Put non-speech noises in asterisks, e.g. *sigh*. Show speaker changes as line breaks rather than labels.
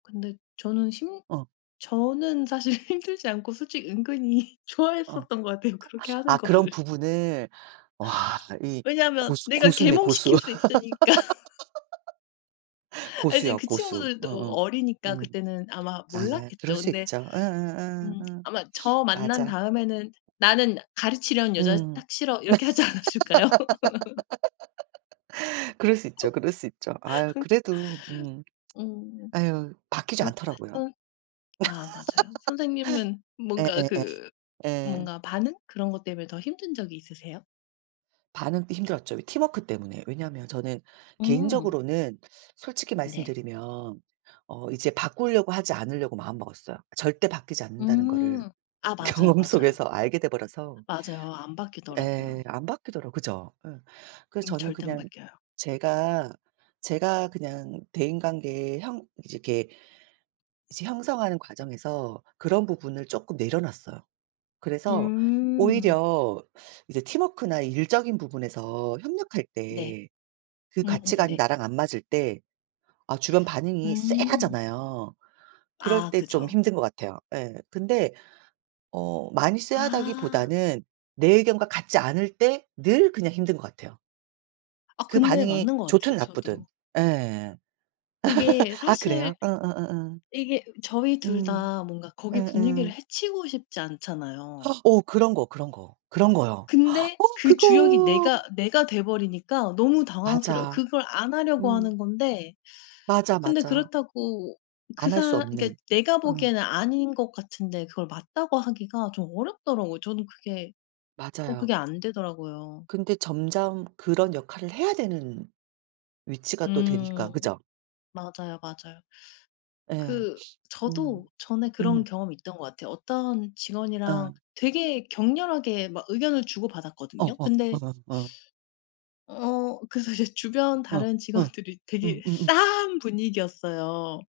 근데 저는 힘
어.
저는 사실 힘들지 않고 솔직히 은근히
어.
좋아했었던 것 같아요, 그렇게 하는
아 그런
거를.
부분을. 와 이
왜냐면
고수
내가
고수네 고수.
계몽시킬 수 있으니까.
*laughs*
아 이제
고수요
그
고수.
친구들도
음음.
어리니까
음.
그때는 아마
아 그럴
몰랐겠죠.
수
근데
있죠.
음
음음음음음
아마 저 만난
맞아.
다음에는 "나는 가르치려는 여자
음.
딱 싫어." 이렇게 하지 않았을까요? *laughs*
*laughs* 그럴 수 있죠, 그럴 수 있죠. 아
*laughs*
그래도 음.
음.
아유 바뀌지 않더라고요.
*unintelligible* 아 맞아요. 선생님은
*laughs*
뭔가
예예예
그
예.
뭔가 반응 그런 것 때문에 더 힘든 적이 있으세요?
반응도 힘들었죠 왜 팀워크 때문에. 왜냐하면 저는
음.
개인적으로는 솔직히
네.
말씀드리면 어 이제 바꾸려고 하지 않으려고 마음먹었어요. 절대 바뀌지 않는다는 거를
음. 아 맞아요,
경험
맞아요.
속에서 알게 돼 버려서
맞아요. 안
예
바뀌더라고요.
안 바뀌더라고 그죠. 예. 그래서
음
저는
절대 안
그냥
바뀌어요.
제가, 제가 그냥 대인관계에 형 이렇게 이제 형성하는 과정에서 그런 부분을 쪼끔 내려 놨어요. 그래서
음.
오히려 이제 팀워크나 일적인 부분에서 협력할
네.
때 그
음음
가치관이
네.
나랑 안 맞을 때 아 주변 반응이
음.
쎄하잖아요. 그럴
아
때 좀
그죠.
힘든 것 같아요 예. 근데 어 많이
아.
쎄하다기보다는 내 의견과 같지 않을 때 늘 그냥 힘든 것 같아요.
아
그
근데
반응이
맞는 것 같아요
좋든 나쁘든.
저도.
예.
그게
*laughs* 아 그래요?
사실
음음음음.
이게 저희 2
음.
다 뭔가 거기 분위기를
음음.
해치고 싶지 않잖아요.
*gasps* 어 그런 거, 그런 거. 그런 거요. *gasps*
근데
어
그 주역이
그거.
내가 내가 돼 버리니까 너무 당황스러
맞아.
그걸 안 하려고
음.
하는 건데
맞아,
근데
맞아.
그렇다고 그
안 할 수
사 그니까
없는.
내가
음.
보기에는 아닌 것 같은데 그걸 맞다고 하기가 좀 어렵더라고요. 저는 그게 어
맞아요.
그게 안 되더라고요.
근데 점점 그런 역할을 해야 되는 위치가 또 되니까
음
그죠?
맞아요, 맞아요.
예.
그
*sniffs*
저도
음.
전에 그런
음.
경험이 있던 것 같아요. 어떤 직원이랑
예.
되게 격렬하게 막 의견을
어
주고받았거든요.
어 어
근데
어. 어
어 그래서 이제 주변
어
다른
어
직원들이 되게
음음음.
싸한 분위기였어요.